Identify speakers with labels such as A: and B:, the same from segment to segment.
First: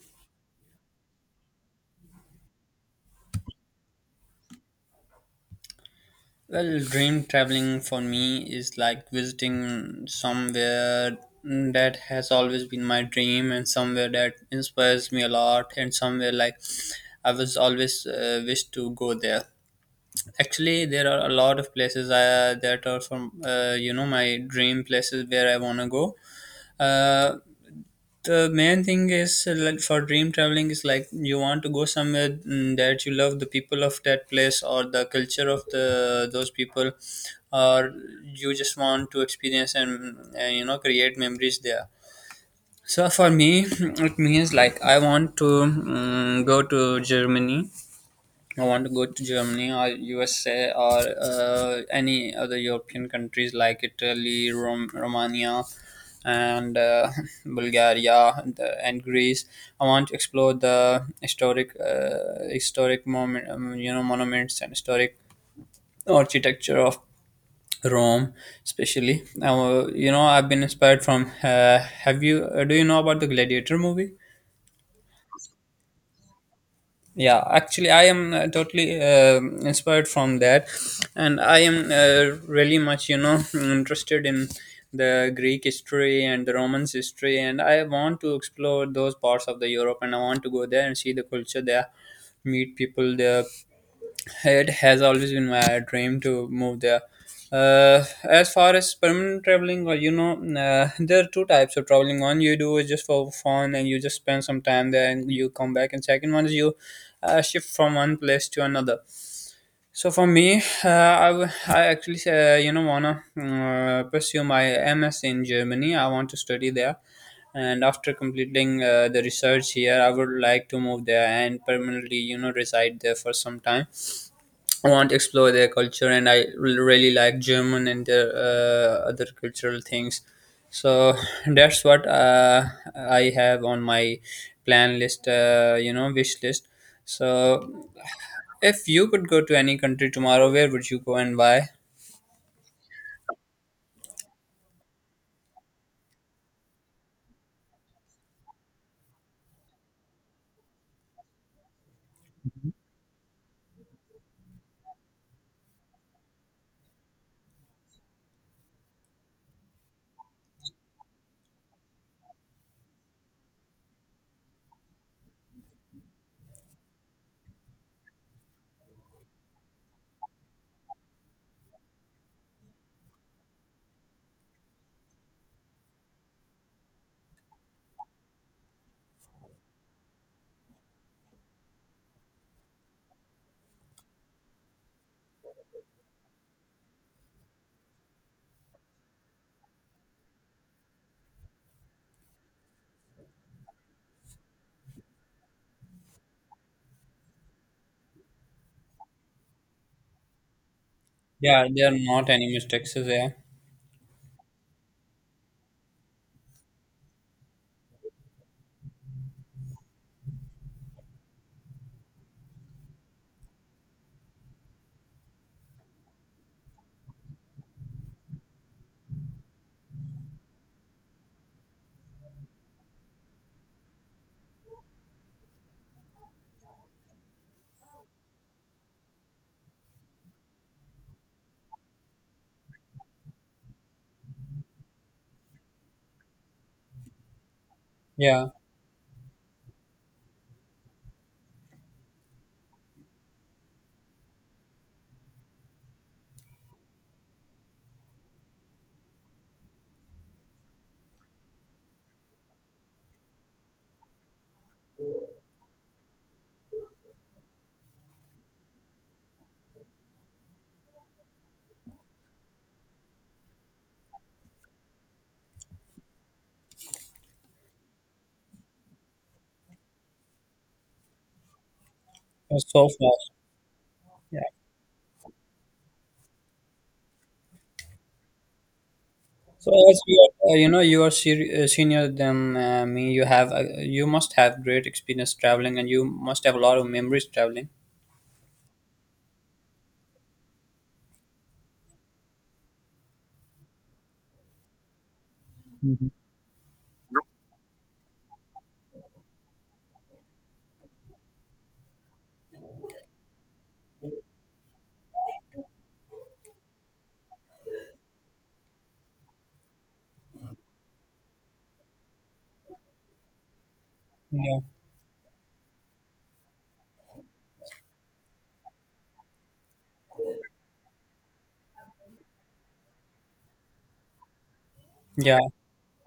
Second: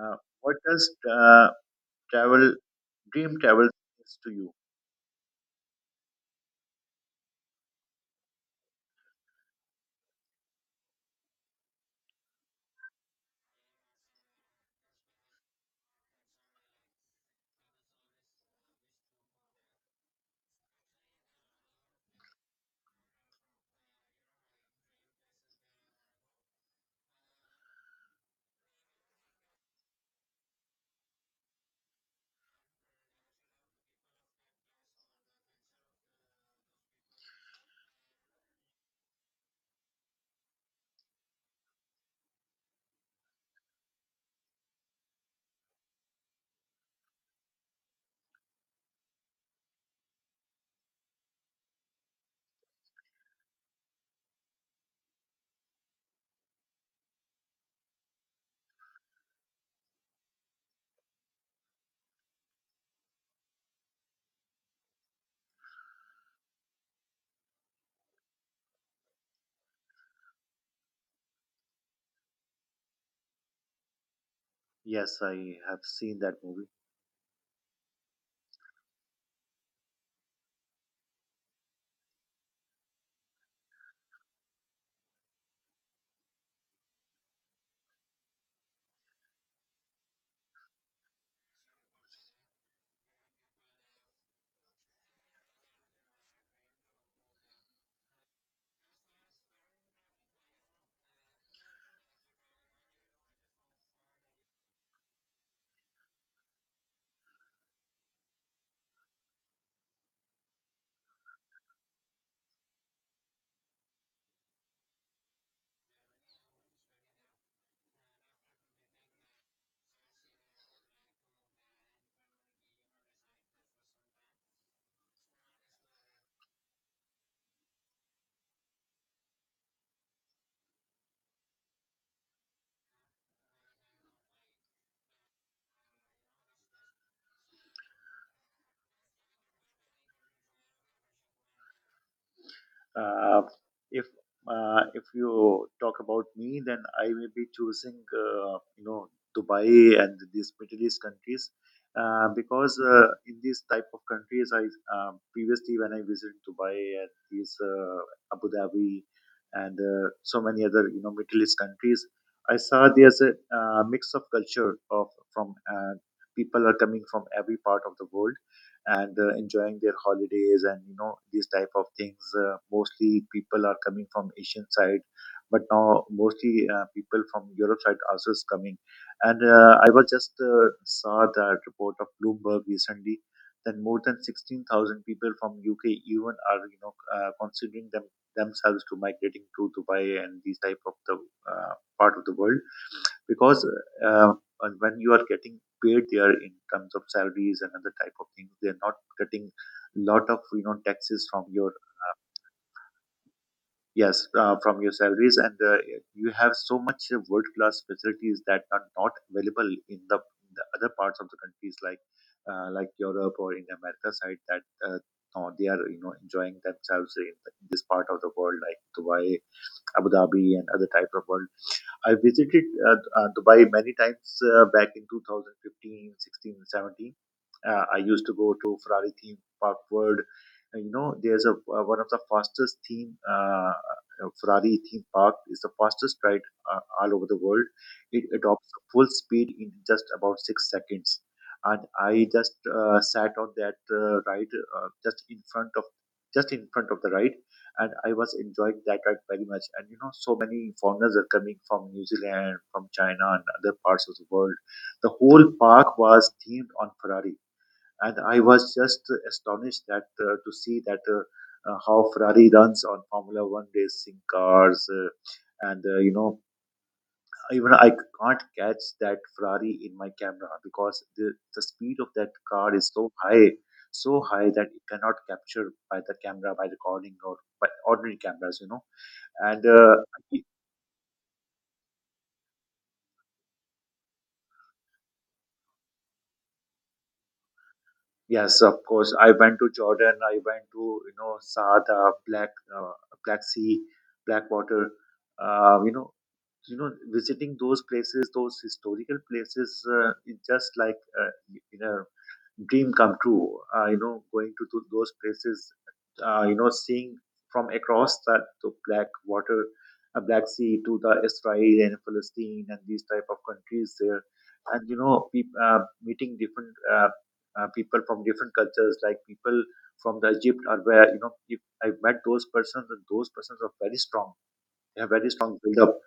A: Uh, what does travel dream travel means to you?
B: Well, dream traveling for me is like visiting somewhere that has always been my dream and somewhere that inspires me a lot and somewhere like I was always wished to go there. Actually, there are a lot of places that are from my dream places where I want to go. Uh, the main thing is like, for dream traveling is like you want to go somewhere that you love the people of that place or the culture of the those people or you just want to experience and create memories there, so for me it means like I want to go to Germany. I want to go to Germany or USA or any other European countries like Italy, Romania, and Bulgaria and Greece. I want to explore the historic monuments and historic architecture of Rome, especially. Now, I've been inspired from. Have you? Do you know about the Gladiator movie?
A: Yes, I have seen that movie.
B: Yeah, actually I am totally inspired from that. And I am really much interested in the greek history and the romans history, and I want to explore those parts of the Europe, and I want to go there and see the culture there, meet people there. It has always been my dream to move there. As far as permanent traveling, or there are two types of traveling. One you do is just for fun, and you just spend some time there, and you come back. And second one is you shift from one place to another. So for me, I actually wanna pursue my MS in Germany. I want to study there, and after completing the research here, I would like to move there and permanently reside there for some time, want to explore their culture. And I really like german and their other cultural things. So that's what I have on my plan list you know wish list. So if you could go to any country tomorrow, where would you go and why?
A: Uh, if if you talk about me, then I may be choosing you know Dubai and these Middle East countries because in these type of countries, I previously when I visited Dubai and these Abu Dhabi and so many other you know Middle East countries, I saw there's a mix of culture of from people are coming from every part of the world and enjoying their holidays and you know these type of things mostly people are coming from Asian side, but now mostly people from Europe side also is coming. And I was just saw that report of Bloomberg recently that more than 16,000 people from UK even are you know considering themselves to migrating to Dubai and these type of the uh, part of the world, because uh, when you are getting paid there in terms of salaries and other type of things, they're not getting a lot of you know taxes from
B: Yeah,
A: your,
B: there are not any mistakes, yeah.
A: yes, from your salaries. And you have so much world class facilities that are not available in the other parts of the countries, like like Europe or in America side, that uh, no, they are you know enjoying themselves in this part of the world, like Dubai, Abu Dhabi and other types of world. I visited Dubai many times back in 2015, 16, and 17. I used to go to Ferrari theme park world. And, you know, there's a one of the fastest theme Ferrari theme park is the fastest ride all over the world. It
B: Yeah.
A: adopts full speed in just about 6 seconds, and I just sat on that ride just in front of the ride, and I was enjoying that ride very much. And you know, so many foreigners are coming from New Zealand, from China, and other parts of the world. The whole park was themed on Ferrari, and I was just astonished that to see that how Ferrari runs on Formula One racing cars, and you know, even I can't catch that Ferrari in my camera because the speed of that car
B: So
A: is
B: far.
A: so high. So
B: Yeah.
A: high that it cannot capture by the camera, by recording or by ordinary cameras, you know. And
B: So as you are, you are senior than me, you must have great experience traveling, and you must have a lot of memories traveling.
A: yes, of course, I went to Jordan, I went to you know Saada, black, uh, Black Sea, blackwater, uh, you know
B: Mhm.
A: you know visiting those places, those historical places is just like you know dream come true. You know, going to those places, you know, seeing from across that the black water, Black Sea to the Israel and Palestine and these type of countries there,
B: Yeah.
A: and you know, peop meeting different people from different cultures, like people from the Egypt or where you know, if I met those persons, and those persons are very strong. They have very
B: Yeah,
A: strong build up,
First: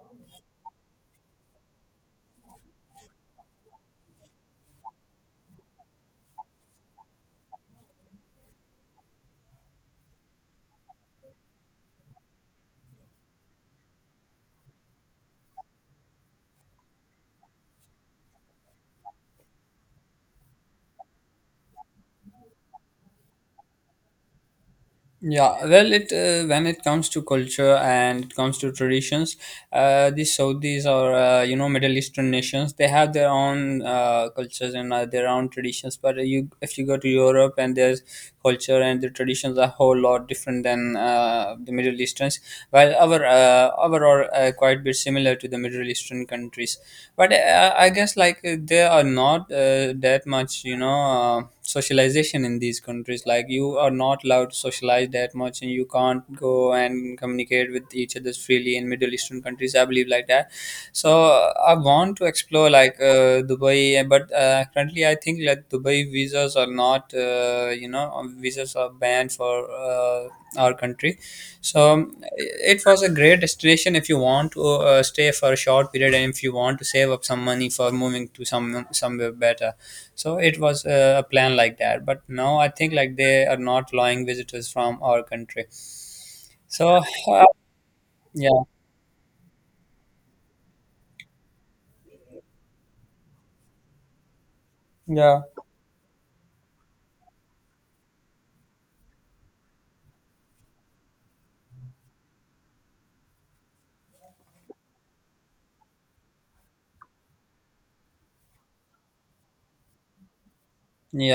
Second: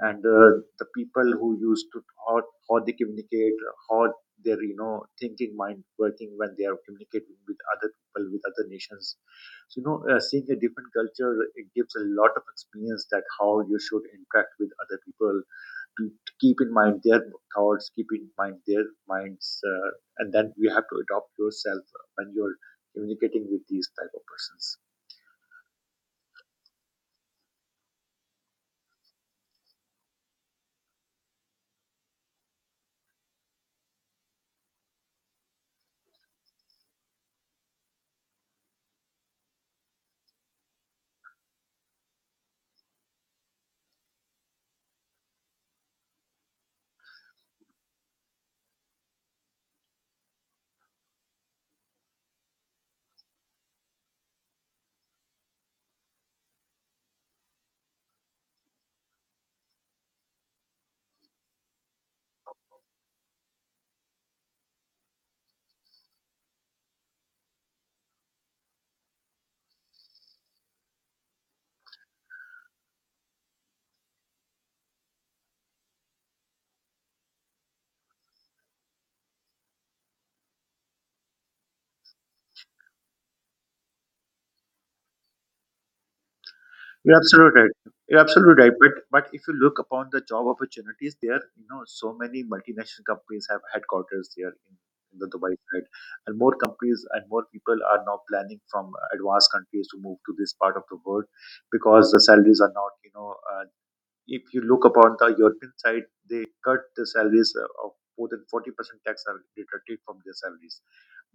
A: and the people who used to, how, how they communicate, how their you know thinking mind working when they are communicating with other people with other nations. So you know seeing a different culture, it gives a lot of experience that how you should interact with other people, to keep in mind their thoughts, keep in mind their minds, and then you have to adopt yourself when you're communicating with these type of persons.
B: yeah. Well, it when it comes to culture and it comes to traditions, the Saudis or Middle Eastern nations, they have their own cultures and their own traditions. But if you go to Europe, and there's culture and the traditions are a whole lot different than the Middle Easterns. While our are quite bit similar to the Middle Eastern countries, but I guess like they are not that much. Socialization in these countries, like, you are not allowed to socialize that much, and you can't go and communicate with each other freely in middle eastern countries, I believe, like that. So I want to explore like Dubai, but currently I think like Dubai visas are not you know visas are banned for our country. So it was a great destination if you want to stay for a short period, and if you want to save up some money for moving to somewhere better. So it was a plan like that, but now I think like they are not allowing visitors from our country. So
A: You're
B: uh,
A: absolutely right. You're
B: yeah.
A: absolutely right. But if you look upon the job opportunities there, you know, so many multinational companies have headquarters there in the
B: Yeah.
A: Dubai side, and more companies and more people are now planning from advanced countries to move to this part of the world, because the salaries are not, you know, if you look upon the European side, they cut the salaries of more than 40% tax are deducted from their salaries.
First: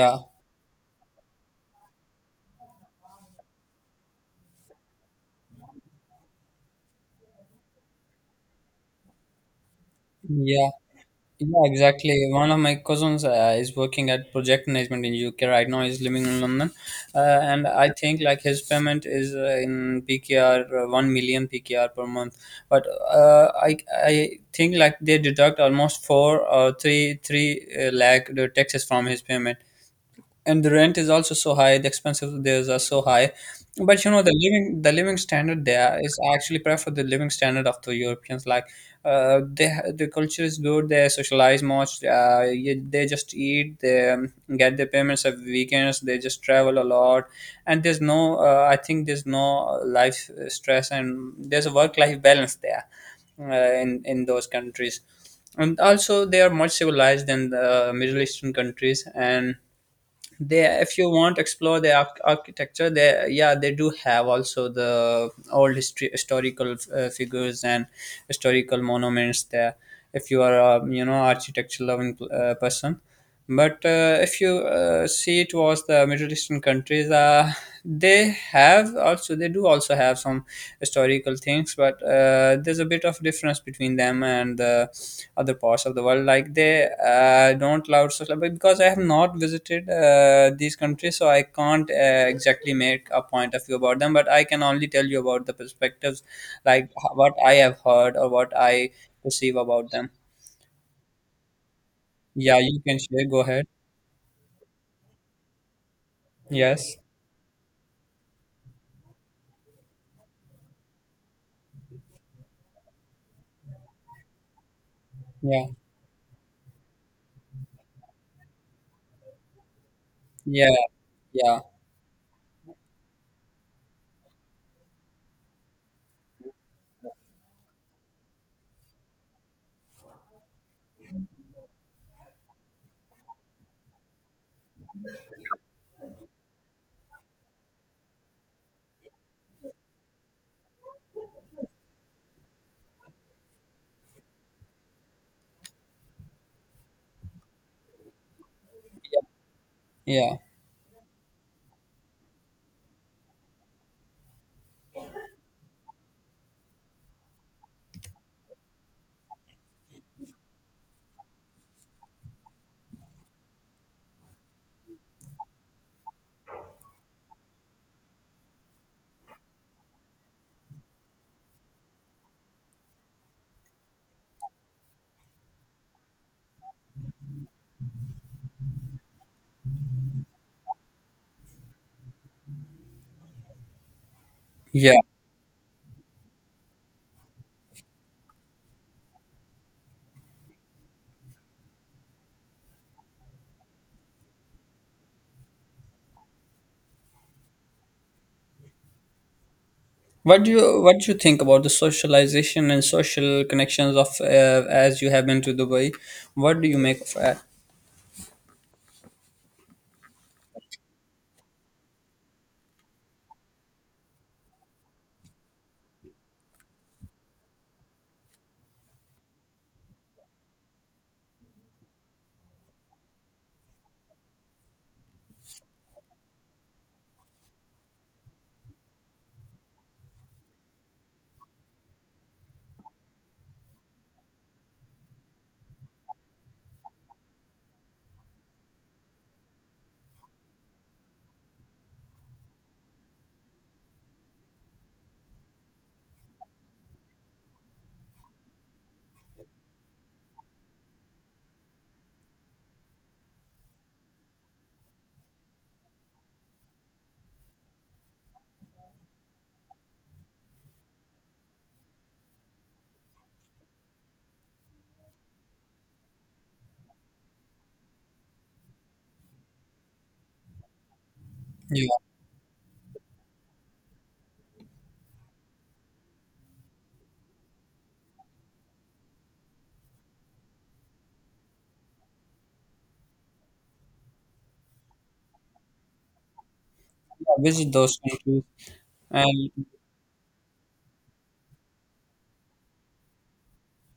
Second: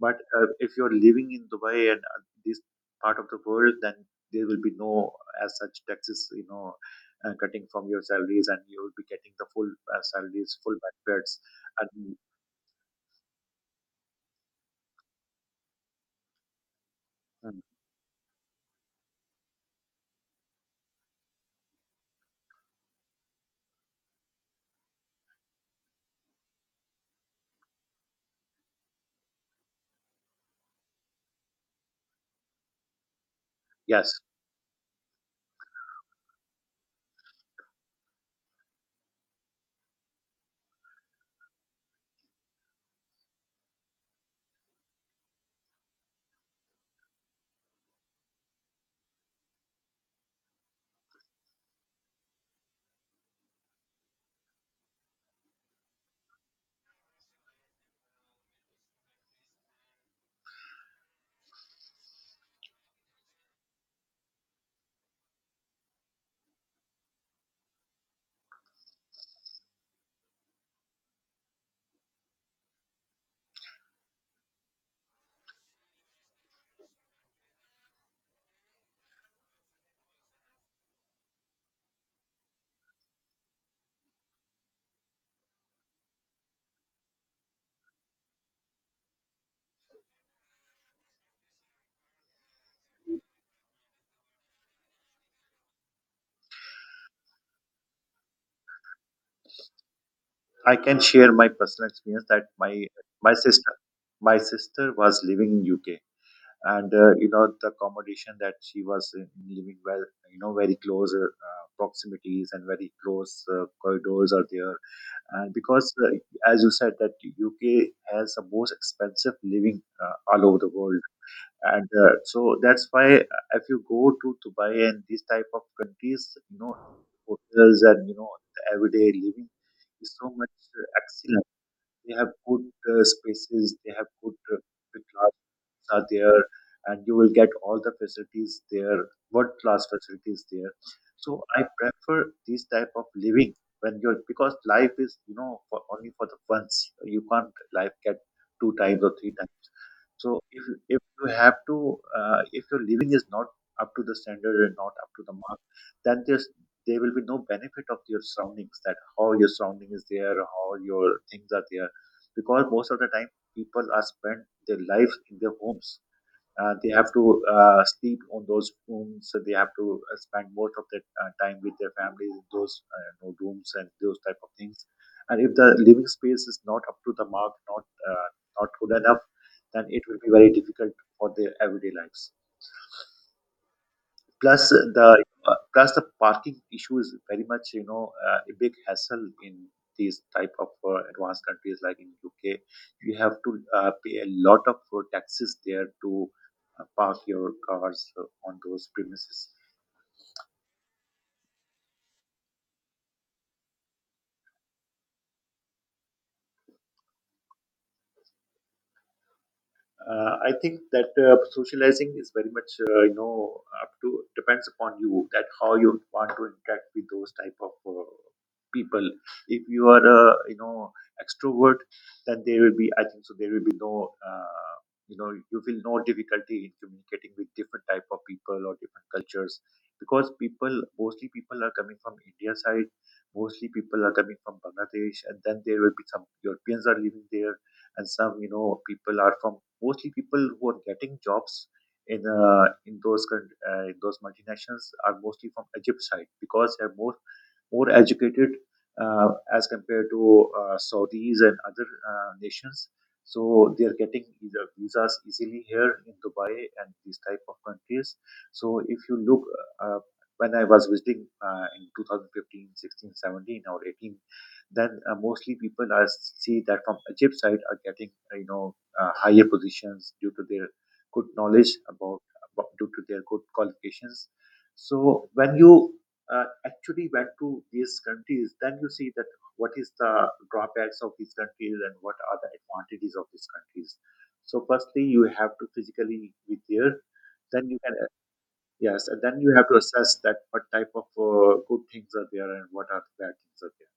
A: But uh, if you're living in Dubai and this part of the world, then there will be no as such taxes, you know, cutting from your salaries, and you will be getting the full salaries,
B: Yeah.
A: full benefits.
B: Yeah,
A: And
B: exactly. One of my cousins is working at project management in UK right now. He's living in london.
A: mm,
B: And I think like his payment is in PKR 1,000,000 PKR per month. But uh, i I think like they deduct almost 4 or 3 lakh taxes from his payment. And the rent is also so high. The expenses there are so high. But you
A: yes,
B: know, the living standard there is actually prefer the living standard of the europeans, like the culture is good, they socialize much, they just eat, they get their payments every weekends, they just travel a lot. And there's no I think there's no life stress, and there's a work life balance there, in those countries. And also they are much civilized than the middle eastern countries, and they, if you want to explore the architecture, they yeah, they do have also the old historical figures and historical monuments there, if you are a architecture loving person. But if you see towards the middle eastern countries, they do also have some historical things. But there's a bit of difference between them and the other parts of the world, like they don't allow social. But because I have not visited these countries, so I can't exactly make a point of view about them, but I can only tell you about the perspectives, like what I have heard or what I perceive about them.
A: I can share my personal experience that
B: Yeah, you can share,
A: my
B: go ahead.
A: sister, my sister was living in UK, and
B: Yes.
A: you know the accommodation that she was in, living well you know very close proximities and very close corridors are there. And
B: Yeah.
A: because as you said that UK has the most expensive living all over
B: Yeah.
A: the world.
B: Yeah.
A: And so that's why if you go to Dubai and these type of countries, you know, hotels and you know the everyday living is so much excellent. They have good spaces, they have good uh, are there, and you will get all the facilities there, world class facilities there. So I prefer this type of living when you're, because life is you know for only for the once, you can't life get two times or three times. So
B: Yeah.
A: if you have to, if your living is not up to the standard and not up to the mark, then there will be no benefit of your surroundings, that how your surrounding is there, how your things are there. Because most of the time, people are spent their life in their homes. They have to sleep on those rooms. So they have to spend most of their time with their families in those you know, rooms and those type of things. And if the living space is not up to the mark, not good enough, then it will be very difficult for their everyday lives. Plus uh,
B: Yeah.
A: the uh, plus the parking issue is very much you know a big hassle in these type of advanced countries like in UK. You have to pay a lot of taxes there to park your cars on those premises.
B: What do you think about the socialization and social connections of, as you have been to Dubai, what do you make of that?
A: I think that socializing is very much you know up to depends upon you that how you want to interact with those type of people. If you are a you know extrovert, then there will be I think so there will be no you know you feel no difficulty in communicating with different type of people or different cultures, because people mostly people are coming from India side, mostly people are coming from Bangladesh, and then there will be some Europeans are living there, and some you know people are from mostly people who are getting jobs in those multinationals are mostly from Egypt side, because they're more educated uh, as compared to Saudis and other nations. So they are getting either visas easily here in Dubai and these type of countries. So if you look, uh, when I was visiting in 2015, 16, 17, or 18, then mostly people are see that from Egypt side are getting you know higher positions due to their good knowledge
B: Yeah.
A: about due to their good qualifications. So when you actually went to these countries, then you see that what is the drawbacks of these countries and what are the advantages of these countries. So, firstly, you have to physically be there. Then
B: Visit
A: you can,
B: those countries.
A: yes, and then
B: And
A: you have to assess that what type of good things are there and what are the bad things are there.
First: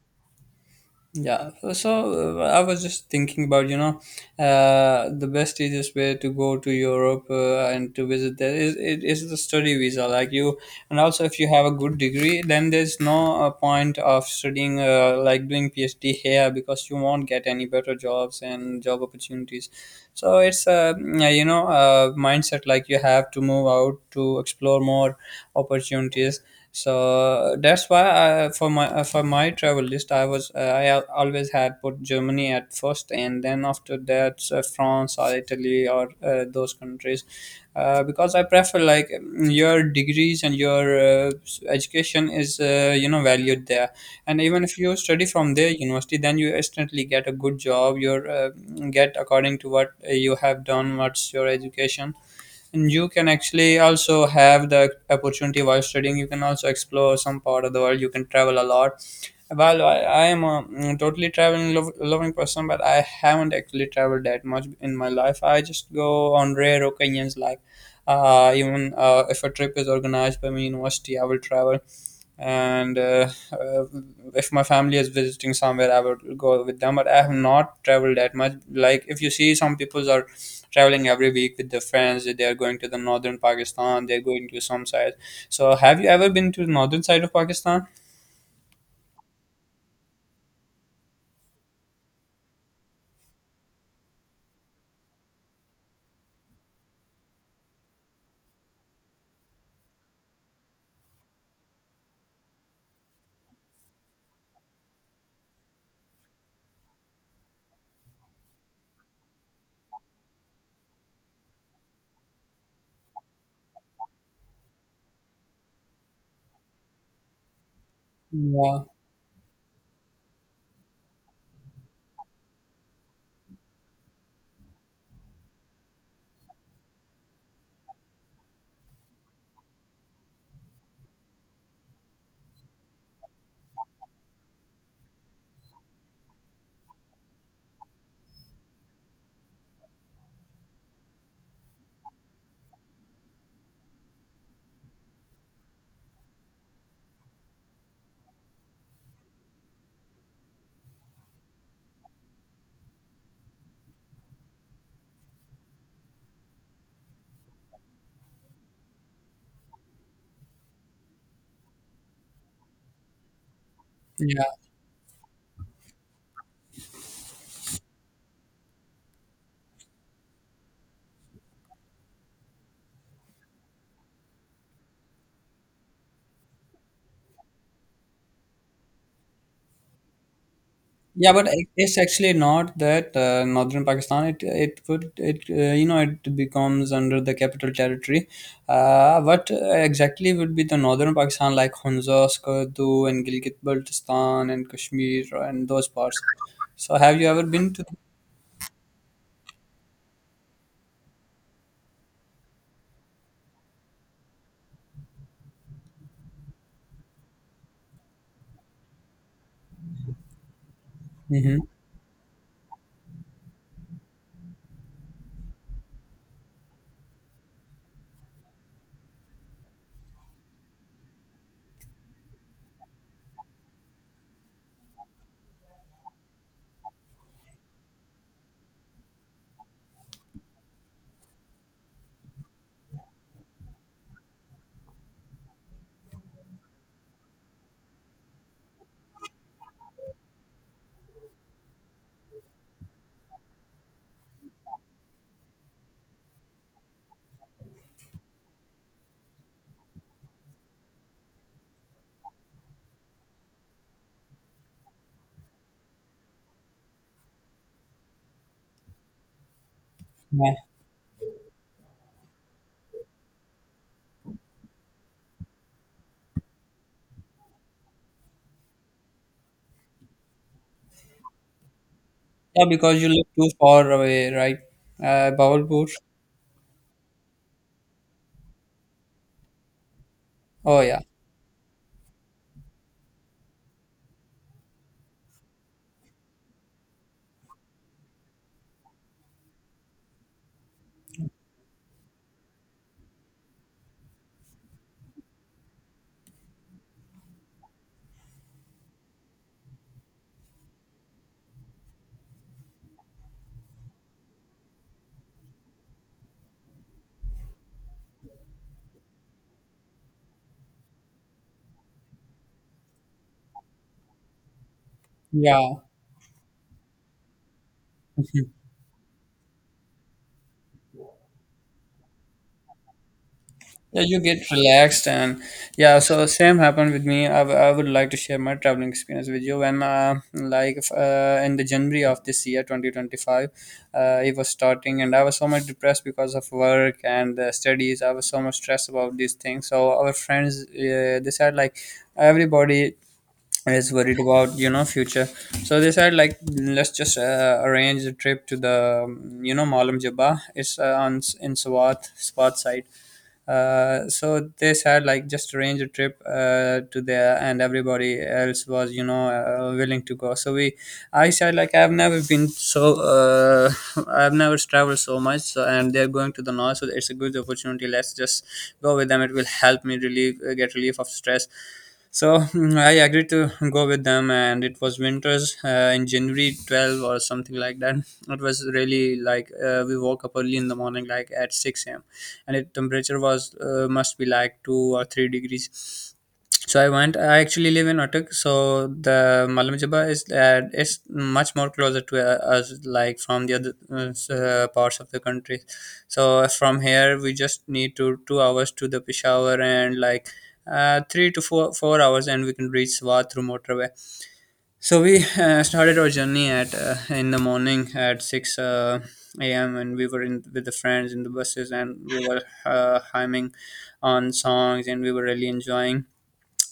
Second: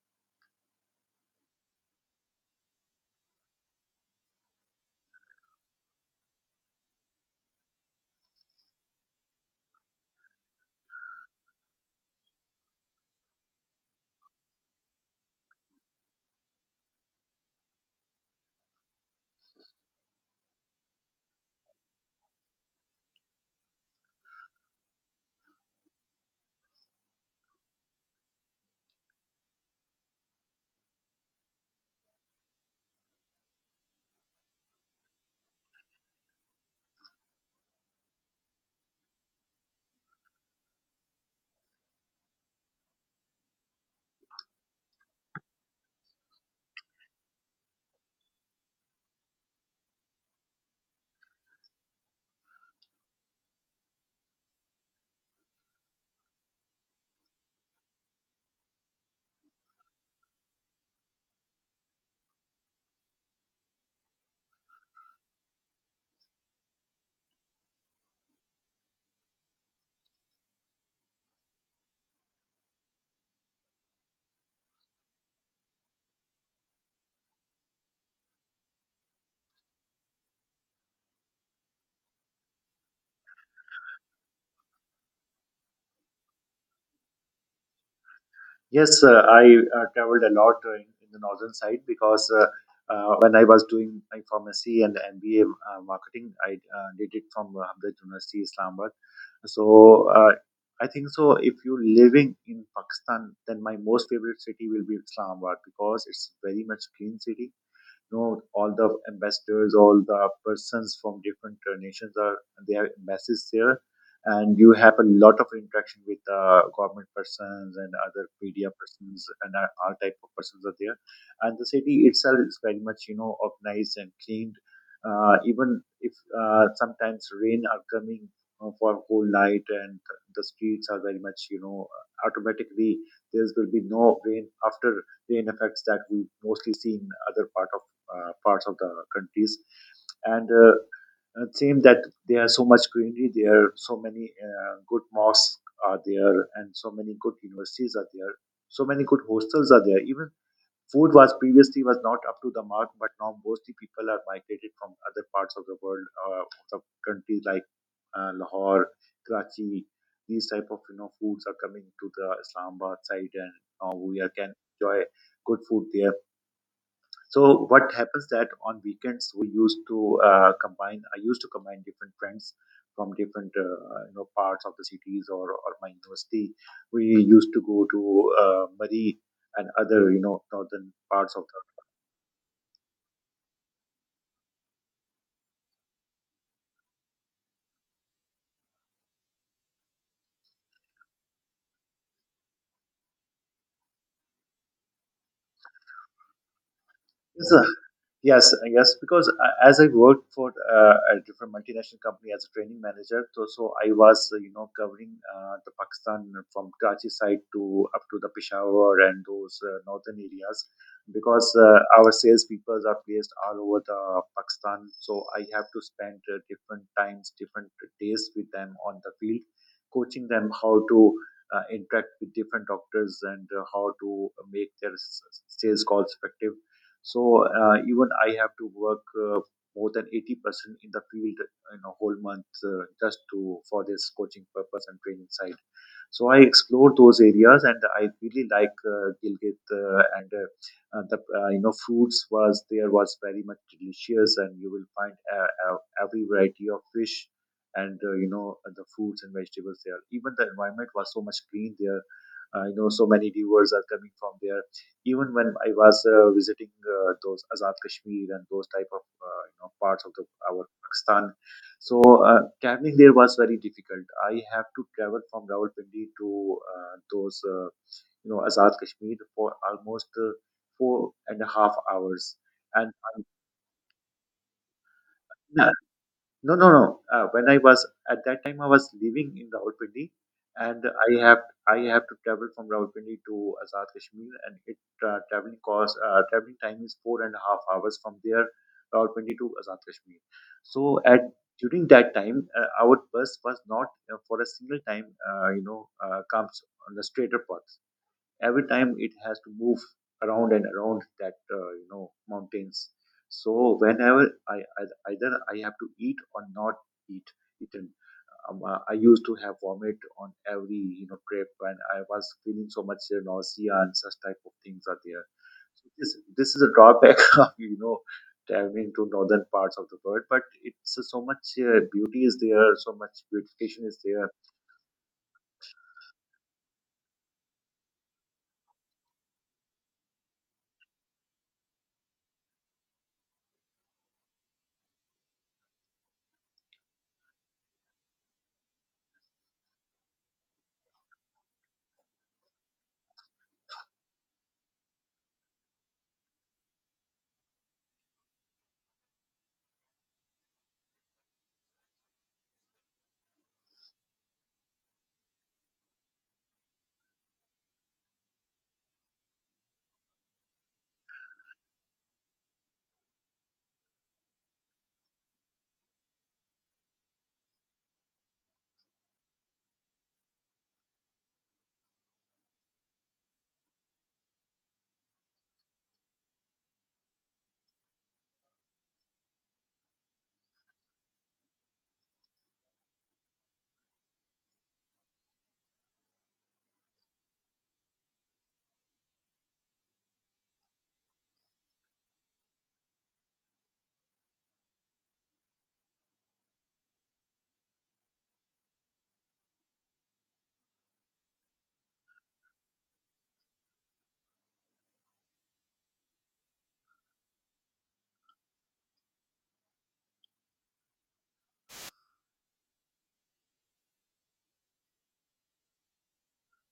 B: yeah, I was just thinking about, the best easiest way to go to Europe, and to visit there is it is the study visa, like you. And also if you have a good degree, then there's no point of studying like doing PhD here, because you won't get any better jobs and job opportunities. So it's a yeah, a mindset, like you have to move out to explore more opportunities. So that's why I, for my travel list, I was I al- always had put germany at first, and then after that france or italy or those countries, because I prefer, like, your degrees and your education is valued there. And even if you study from their university, then you instantly get a good job. You get according to what you have done, what's your education. And you can actually also have the opportunity while studying. You can also explore some part of the world. You can travel a lot. Well, I am a totally traveling loving person, but I haven't actually traveled that much in my life. I just go on rare occasions, like even if a trip is organized by my university, I will travel. And if my family is visiting somewhere, I would go with them, but I have not traveled that much. Like, if you see, some people are traveling every week with their friends, they are going to the northern pakistan, they're going to some side. So have you ever been to the northern side of pakistan?
A: Yes, I traveled a lot in the northern side, because when I was doing my pharmacy and MBA marketing, I did it from Hamdard University, Islamabad. So I think so. If you're living in Pakistan, then my most favorite city will be Islamabad because it's very much clean city, you know, all the ambassadors, all the persons from different nations are, they have embassies there, and you have a lot of interaction with government persons and other media
B: Yeah.
A: persons and all type of persons are there. And the city itself is very much, you know, organized and cleaned. Even if sometimes rain are coming for whole night, and the streets are very much, you know, automatically there will be no rain after rain effects that we mostly see in other part of parts of the countries. And It seems that there are so much greenery there, so many good mosques are there, and so many good universities are there, so many good hostels are there. Even food was previously was not up to the mark, but now mostly people are migrated from other parts of the world, of the countries like Lahore, Karachi. These type of, you know, foods are coming to the Islamabad side, and
B: Yeah.
A: can enjoy good food there. So what happens that on weekends we used to combine. I used to combine different friends from different you know parts of the cities or my university. We used to go to Mari and other, you know, northern
B: Yeah,
A: parts of
B: but
A: the.
B: it's actually not that northern Pakistan. It would it you know it becomes under the capital territory. What exactly would be the northern Pakistan like Hunza, Skardu, and Gilgit-Baltistan and Kashmir and those parts? So have you ever
A: It's a
B: been to?
A: yes, yes, because as I worked for a different multinational company as a training manager, so I was, you know, covering the Pakistan from Karachi side to up to the Peshawar and those northern areas, because
B: Hmm.
A: our salespeople are placed all over the Pakistan. So I have to spend different times, different days with them on the field, coaching them how to interact with different doctors and how to make their sales calls effective. So even I have to work more than 80% in the field in a whole month, just to for this coaching purpose and training side. So I explored those areas, and I really like Gilgit and the you know fruits was there was very much delicious, and you will find every variety of fish and you know the fruits and vegetables there. Even the environment was so much clean there. You know, so many rivers are coming from there, even when I was visiting those Azad Kashmir and those type of you know, parts of the,
B: Yeah.
A: our Pakistan. So traveling there was very difficult. I have to travel from Rawalpindi to those you know Azad Kashmir for almost 4.5 hours,
B: Yeah,
A: and
B: because you live too far away, right?
A: I,
B: Bawalpur.
A: no, no, no. When I was at that time, I was living in Rawalpindi,
B: Oh
A: and
B: yeah,
A: I have to travel from Rawalpindi to Azad Kashmir, and it traveling cost traveling time is 4.5 hours from there, Rawalpindi to Azad Kashmir. So at during that time, our bus was not for a single time, comes on the straighter path. Every time it has to move around and around that you know mountains. So whenever I either I have to eat or not eat eaten, I used to have vomit on every, you know, trip, and I was feeling so much nausea and such type of things are there.
B: yeah.
A: So this is a drawback of, you know, traveling to northern parts of the world, but it's so much beauty is there, so much beautification is
B: Yeah, you
A: there.
B: get relaxed. And yeah. So same happened with me. I would like to share my traveling experience with you. When like if, in the January of this year, 2025, it was starting, and I was so much depressed because of work and the studies. I was so much stressed about these things. So our friends, they said, like, everybody is worried about future. So they said, like, let's just arrange a trip to the Malam Jabba. It's on in Swat side. So they said, like, just arrange a trip to there, and everybody else was willing to go, so we, I said, like, I've never been so I've never traveled so much. So, and they're going to the north, so it's a good opportunity, let's just go with them, it will help me relieve get relief of stress. So I agreed to go with them, and it was winters in January 12 or something like that. It was really, like, we woke up early in the morning, like at 6 a.m., and it temperature was must be like 2 or 3 degrees. So I actually live in Attic, so the Malam Jabba is much more closer to us, like from the other parts of the country. So from here we just need to 2 hours to the Peshawar, and like 3 to 4 hours, and we can reach Swat through motorway. So we started our journey, at in the morning at six a.m., and we were in with the friends in the buses, and we were hymning on songs, and we were really enjoying.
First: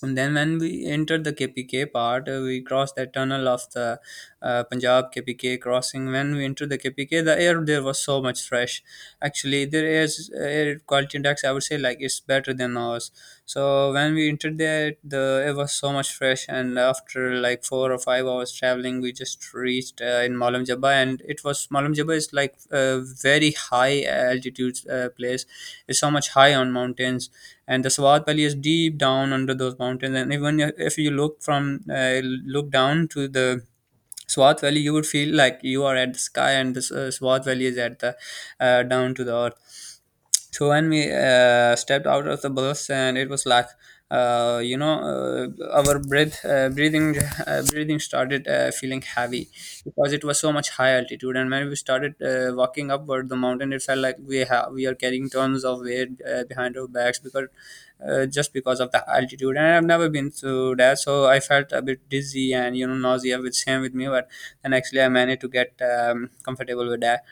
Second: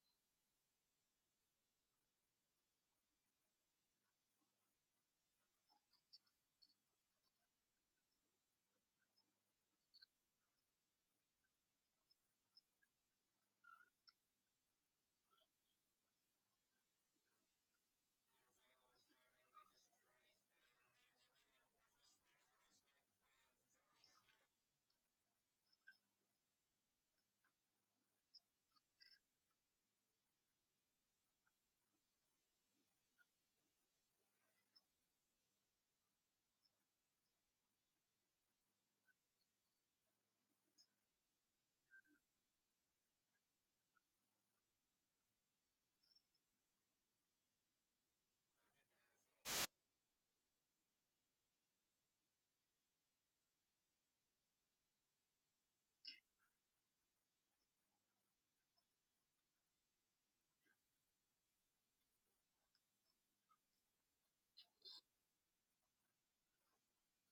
B: And then when we entered the KPK part, we crossed that tunnel of the Punjab KPK crossing. When we entered the KPK, the air there was so much fresh. Actually, there is air quality index, I would say, like it's better than ours. So when we entered there, the it was so much fresh, and after like 4 or 5 hours traveling, we just reached in Malam Jabba, and it was Malam Jabba is like a very high altitude place. It's so much high on mountains, and the Sawat Valley is deep down under those mountains. And even if you look down to the Swat Valley, you would feel like you are at the sky, and the Swat Valley is at the down to the earth. So when we stepped out of the bus, and it was like our breathing started feeling heavy, because it was so much high altitude. And when we started walking upward the mountain, it felt like we are carrying tons of weight behind our backs, because just because of the altitude. And I've never been through that, so I felt a bit dizzy, and nausea, which same with me. But then actually I managed to get comfortable with that.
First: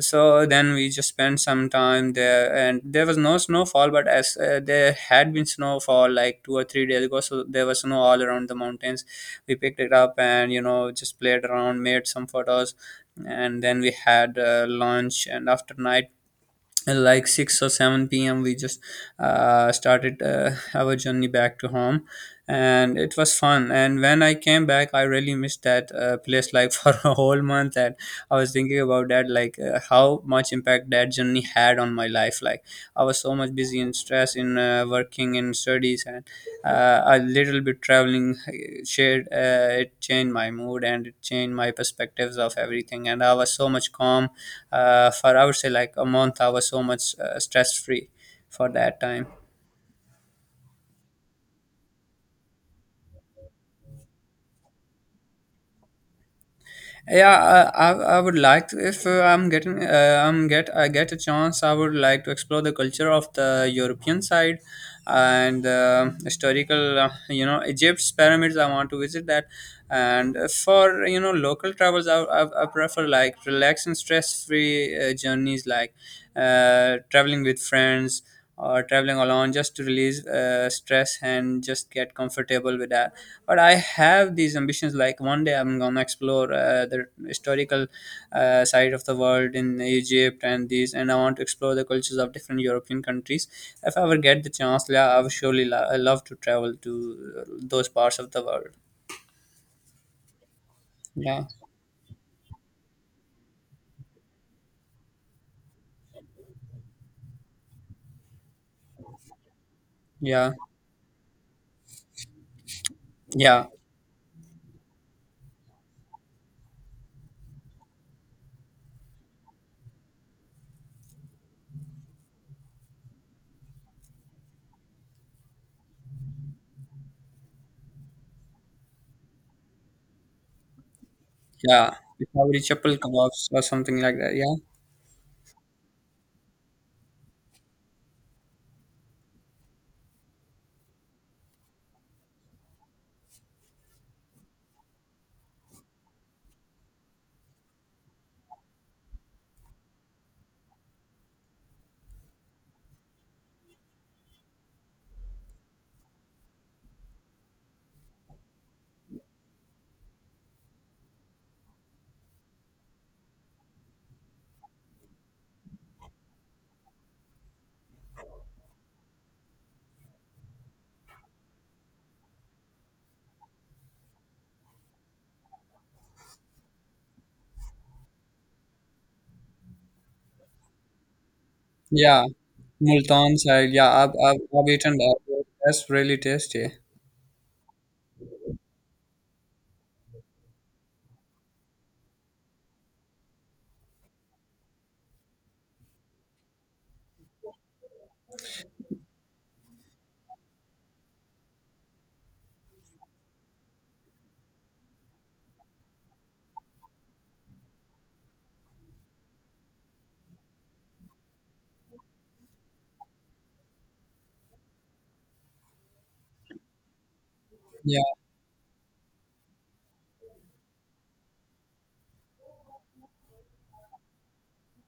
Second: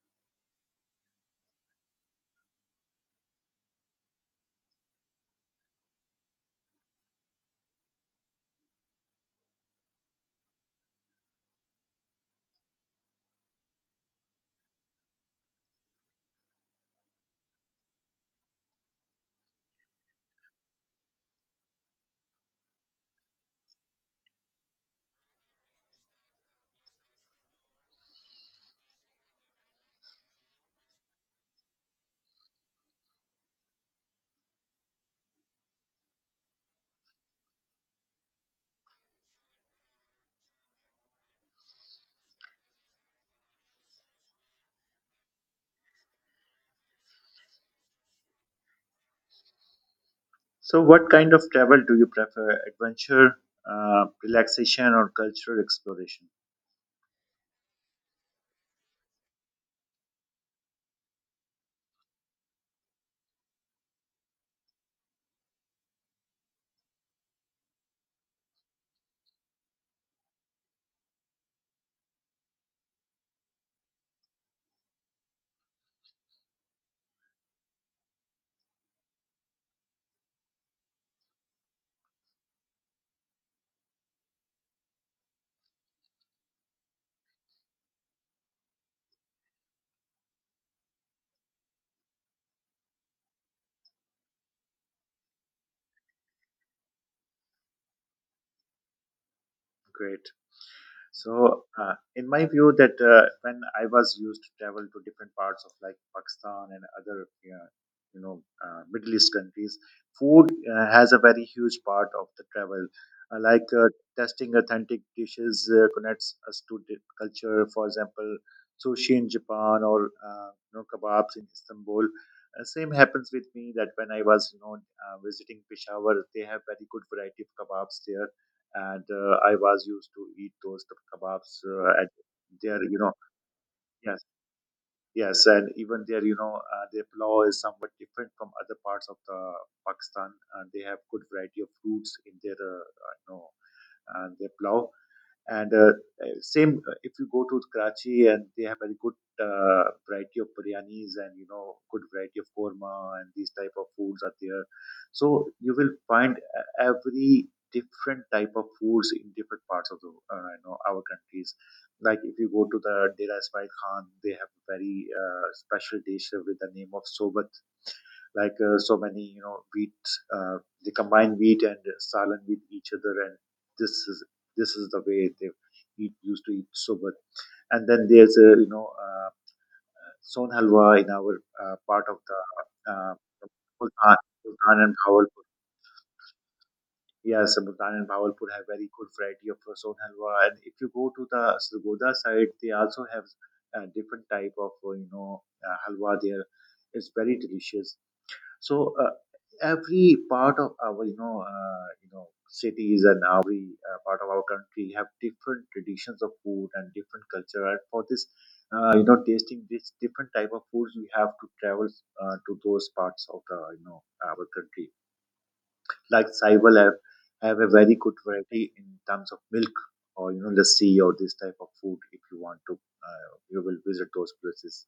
B: So then we just spent some time there, and there was no snowfall, but as there had been snowfall like 2 or 3 days ago, so there was snow all around the mountains. We picked it up, and just played around, made some photos. And then we had lunch, and after night, and like 6 or 7 p.m., we just started our journey back to home. And it was fun, and when I came back, I really missed that place, like, for a whole month. And I was thinking about that, like how much impact that journey had on my life. Like, I was so much busy and stressed in working and studies, and a little bit traveling shared, it changed my mood, and it changed my perspectives of everything, and I was so much calm for, I would say, like a month I was so much stress free for that time.
A: So what kind of travel do you prefer? Adventure, relaxation, or cultural exploration?
B: Yeah, I would like to, if I get a chance, I would like to explore the culture of the European side, and historical, Egypt's pyramids. I want to visit that, and for local travels, I prefer like relaxed and stress free journeys, like traveling with friends or traveling alone, just to release stress and just get comfortable with that. But I have these ambitions, like one day I'm gonna explore the historical side of the world in Egypt, and these, and I want to explore the cultures of different European countries. If I ever get the chance, yeah, I would surely I love to travel to uh, those parts of the world.
A: Great.
B: Yeah,
A: So, in my view, that when I was used to travel to different parts of like Pakistan and other, you know, Middle East countries, food
B: yeah,
A: has a very huge part of the travel. Uh, like
B: yeah,
A: uh, Testing authentic dishes connects us to the culture. For example, sushi in Japan or, you know, kebabs in Istanbul. Same happens with me that when I was, you know, visiting Peshawar, they have very good variety of kebabs there, and I was used to eat those kebabs
B: yeah.
A: at
B: Probably
A: there,
B: chapel
A: you know.
B: kebabs or something like
A: Yes,
B: that, yeah.
A: yes, and even there, you know, their pulao is somewhat different from other parts of the Pakistan. And they have good variety of fruits in their, you know, their pulao. And same if you go to Karachi, and they have very good variety of biryanis, and you know good variety of korma, and these type of foods are there. So you will find every different type of foods in different parts of the you know our countries. Like if you go to the Dera Ismail Khan, they have a very special dish with the name of sobat, like so many, you know, wheat, uh, they combine wheat and salan with each other, and this is this is the way they used to eat soba. And then there's a, you know, son halwa in our part of
B: Yeah,
A: the uh,
B: Multan side, yeah. i've,
A: Multan,
B: I've, I've
A: Multan and
B: eaten that.
A: Bawalpur.
B: That's really tasty.
A: Yes, so Multan and Bawalpur have very good variety of son halwa. And if you go to the Sargodha side, they also have a different type of you know halwa there. It's very delicious. So every part of our, you know, you know cities, and every part of our country have different traditions of food and different culture. And for this, you know, tasting this different type of foods, we have to travel to those parts of the, you know, our country, like Saiwal have a very
B: Yeah.
A: good variety in terms of milk or, you know, lassi, or this type of food. If you want to you will visit those places.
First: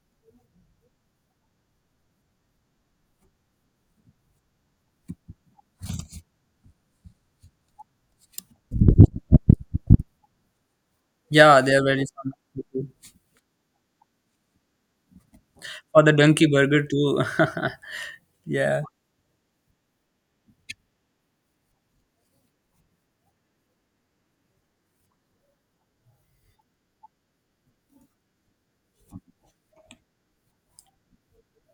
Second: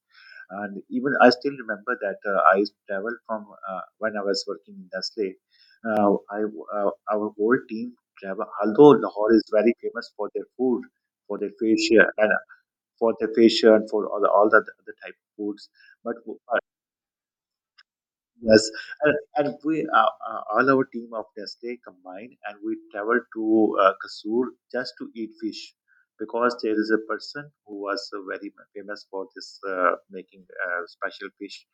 A: And even I still remember that I traveled from when I was working in Nestle, I our whole team travel, although Lahore is very famous for their food, for their
B: Yeah, they're very
A: facial, and
B: fun.
A: for their facial and for all the other type of foods,
B: Or the
A: but
B: donkey burger too.
A: yes,
B: Yeah,
A: and we all our team of Nestle combined, and we traveled to Kasur just to eat fish, because there is a person who was very famous for this making special fish,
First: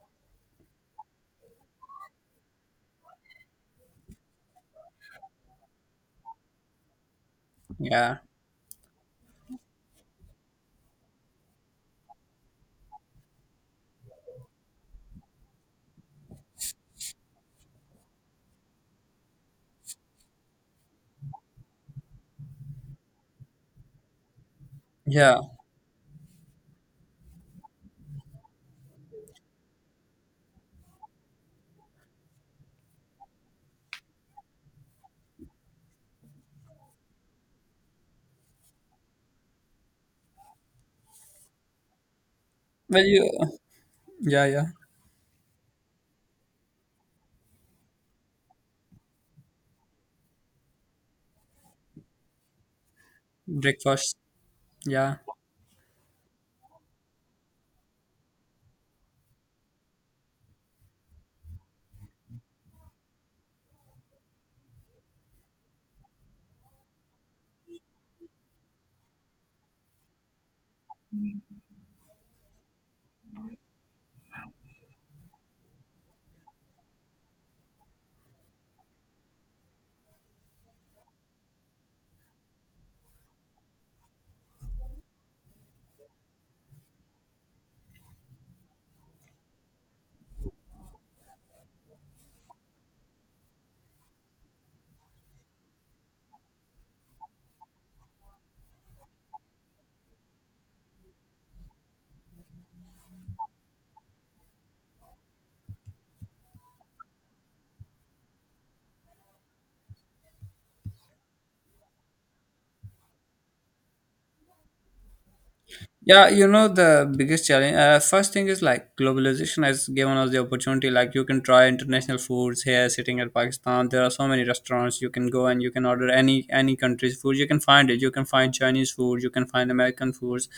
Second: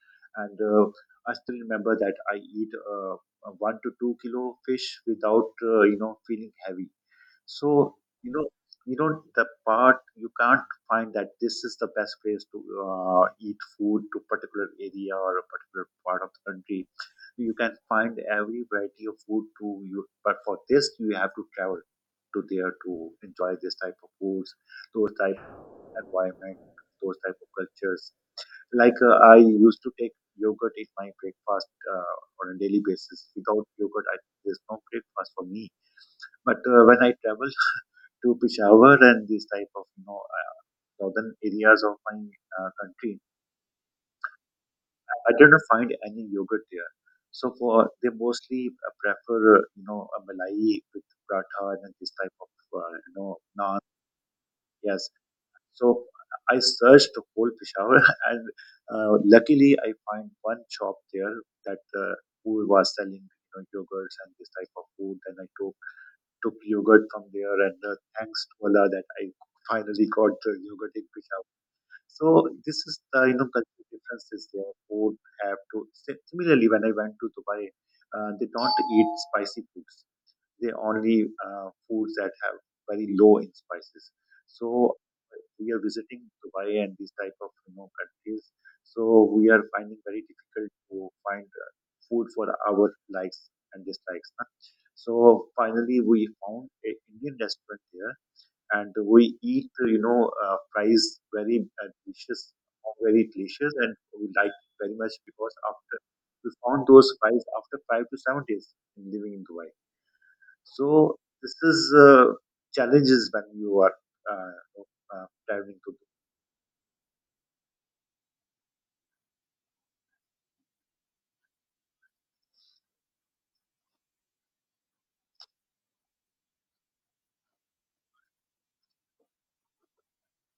A: and I still remember that I eat 1 to 2 kilo fish without you know feeling heavy. So,
B: yeah,
A: you know, you know the part, you can't find that this is the best place to eat food to particular area or a particular part of the country. You can find every variety of food to you, but for this you have to travel to there to enjoy this type of foods, those type
B: yeah.
A: of environment, those type of cultures. Like I used to take yogurt in my breakfast on a daily basis. Without yogurt, I, there's no breakfast for me. But when I travel to Peshawar and these type of, you know, northern areas of my
B: Well,
A: country,
B: you, yeah, yeah.
A: I didn't find any yogurt there. So for, they mostly prefer you know a malai with paratha, and this type of you know naan.
B: Breakfast.
A: Yes.
B: Yeah,
A: So I searched the whole Peshawar and luckily I find one shop there that who was selling, you know, yogurts and this type of food, and I took yogurt from there, and thanks to Allah that I finally got the yogurt in Peshawar. So this is the, you know, cultural differences there. Both have to similarly when I went to Dubai, they don't eat spicy foods. They only foods that have very low in spices. So we are visiting Dubai and these type of, you know, countries. So we are finding very difficult to find food for our likes and dislikes, huh? So finally, we found a Indian restaurant there, and we eat, you know, fries, very delicious, very delicious, and we like it very much, because after we found those fries after 5 to 7 days in living in Dubai. So this is challenges when you are uh, traveling to.
B: yeah. You know the biggest challenge. First thing is like globalization has given us the opportunity. Like you can try international foods here, sitting at Pakistan. There are so many restaurants you can go, and you can order any country's food. You can find it. You can find Chinese food. You can find American foods.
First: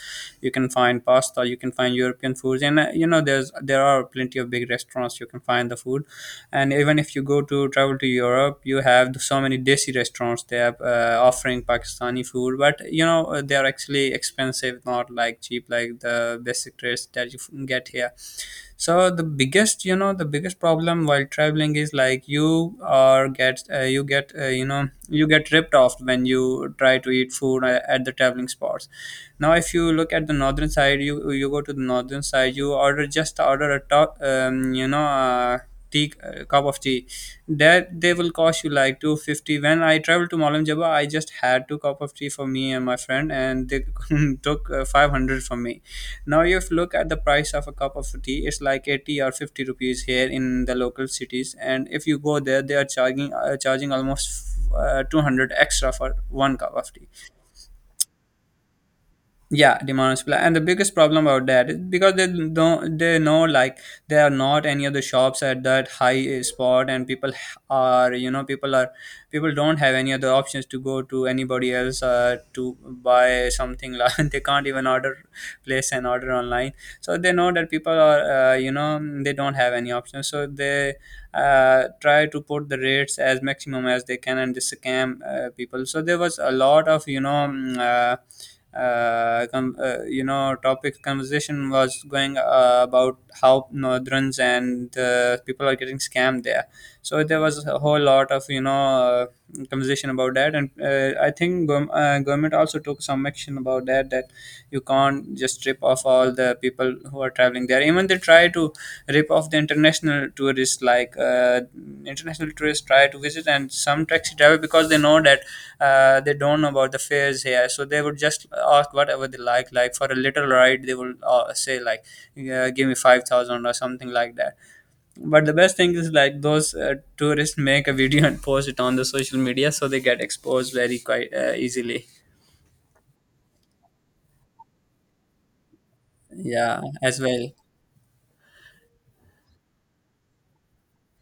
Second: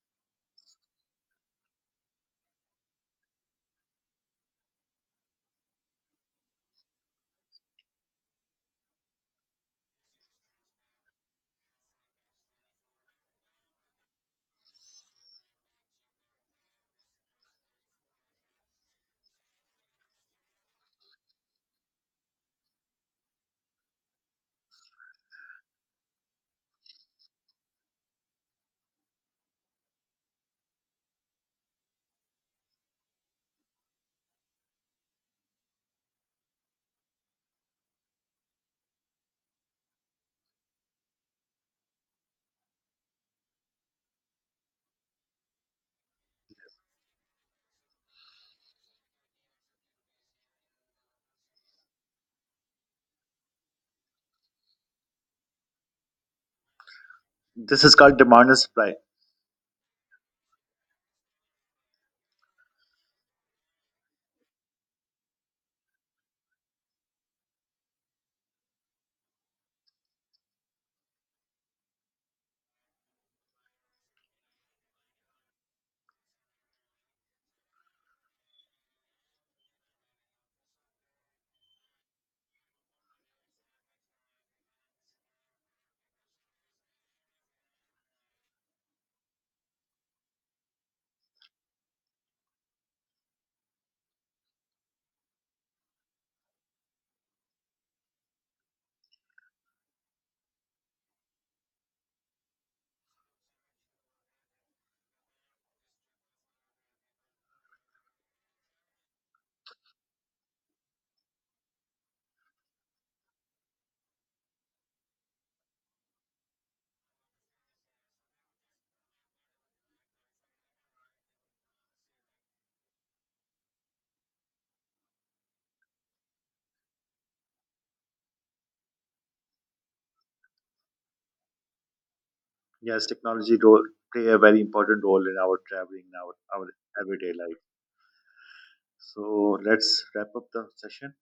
B: You can find pasta. You can find European foods. And you know, there are plenty of big restaurants, you can find the food. And even if you go to travel to Europe, you have so many desi restaurants, they are offering Pakistani food, but you know, they are actually expensive, not like cheap, like the basic rates that you get here. So the biggest, you know, the biggest problem while traveling is like you get ripped off when you try to eat food at the traveling spots. Now, if you look at the northern side, you go to the northern side, you order just order a top, tea, cup of tea. That they will cost you like 250. When I traveled to Malam Jaba, I just had two cup of tea for me and my friend, and they took 500 from me. Now, if you look at the price of a cup of tea, it's like 80 or 50 rupees here in the local cities, and if you go there, they are charging almost 200 extra for one cup of tea.
A: This is called demand and supply.
B: Yeah, demand supply. And the biggest problem about that is because they don't, they know, like there are not any other shops at that high spot, and people are, people don't have any other options to go to anybody else to buy something like they can't even order place an order online. So they know that people are you know, they don't have any options. So they try to put the rates as maximum as they can, and they scam people. So there was a lot of topic conversation was going about how northerns and people are getting scammed there. So there was a whole lot of conversation about that. And I think government also took some action about that, that you can't just rip off all the people who are traveling there. Even they try to rip off the international tourists, like international tourists try to visit, and some taxi driver, because they know that they don't know about the fares here, so they would just ask whatever they like for a little ride they will say like, yeah, give me 5000 or something like that. But the best thing is like those tourists make a video and post it on the social media, so they get exposed very quite easily.
A: Yes, technology role play a very important role in our traveling, our
B: Yeah, as
A: everyday
B: well.
A: life. So let's wrap up the session.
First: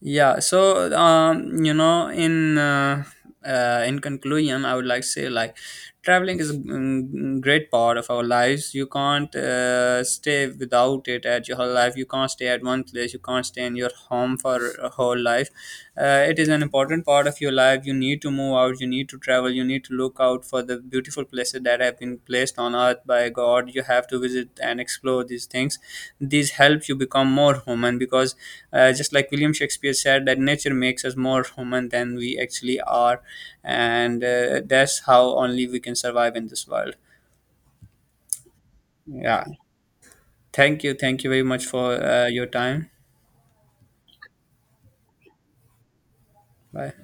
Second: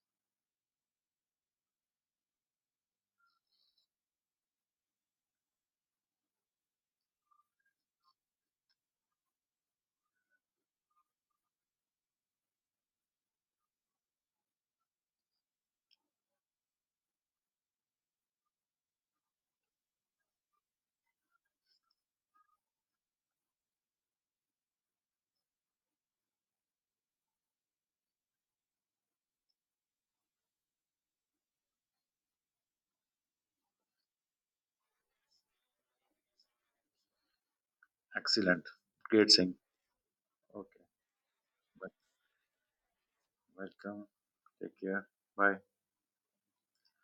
B: Yeah, so in conclusion, I would like to say, like, traveling is a great part of our lives. You can't stay without it at your whole life. You can't stay at one place. You can't stay in your home for a whole life. It is an important part of your life. You need to move out, you need to travel, you need to look out for the beautiful places that have been placed on earth by God. You have to visit and explore these things. These help you become more human, because just like William Shakespeare said, that nature makes us more human than we actually are, and that's how only we can survive in this world.
A: Excellent, great
B: Yeah.
A: thing.
B: Thank
A: Okay,
B: you. Thank you very much
A: wel-
B: for your time.
A: welcome. Take care. Bye.
B: Bye.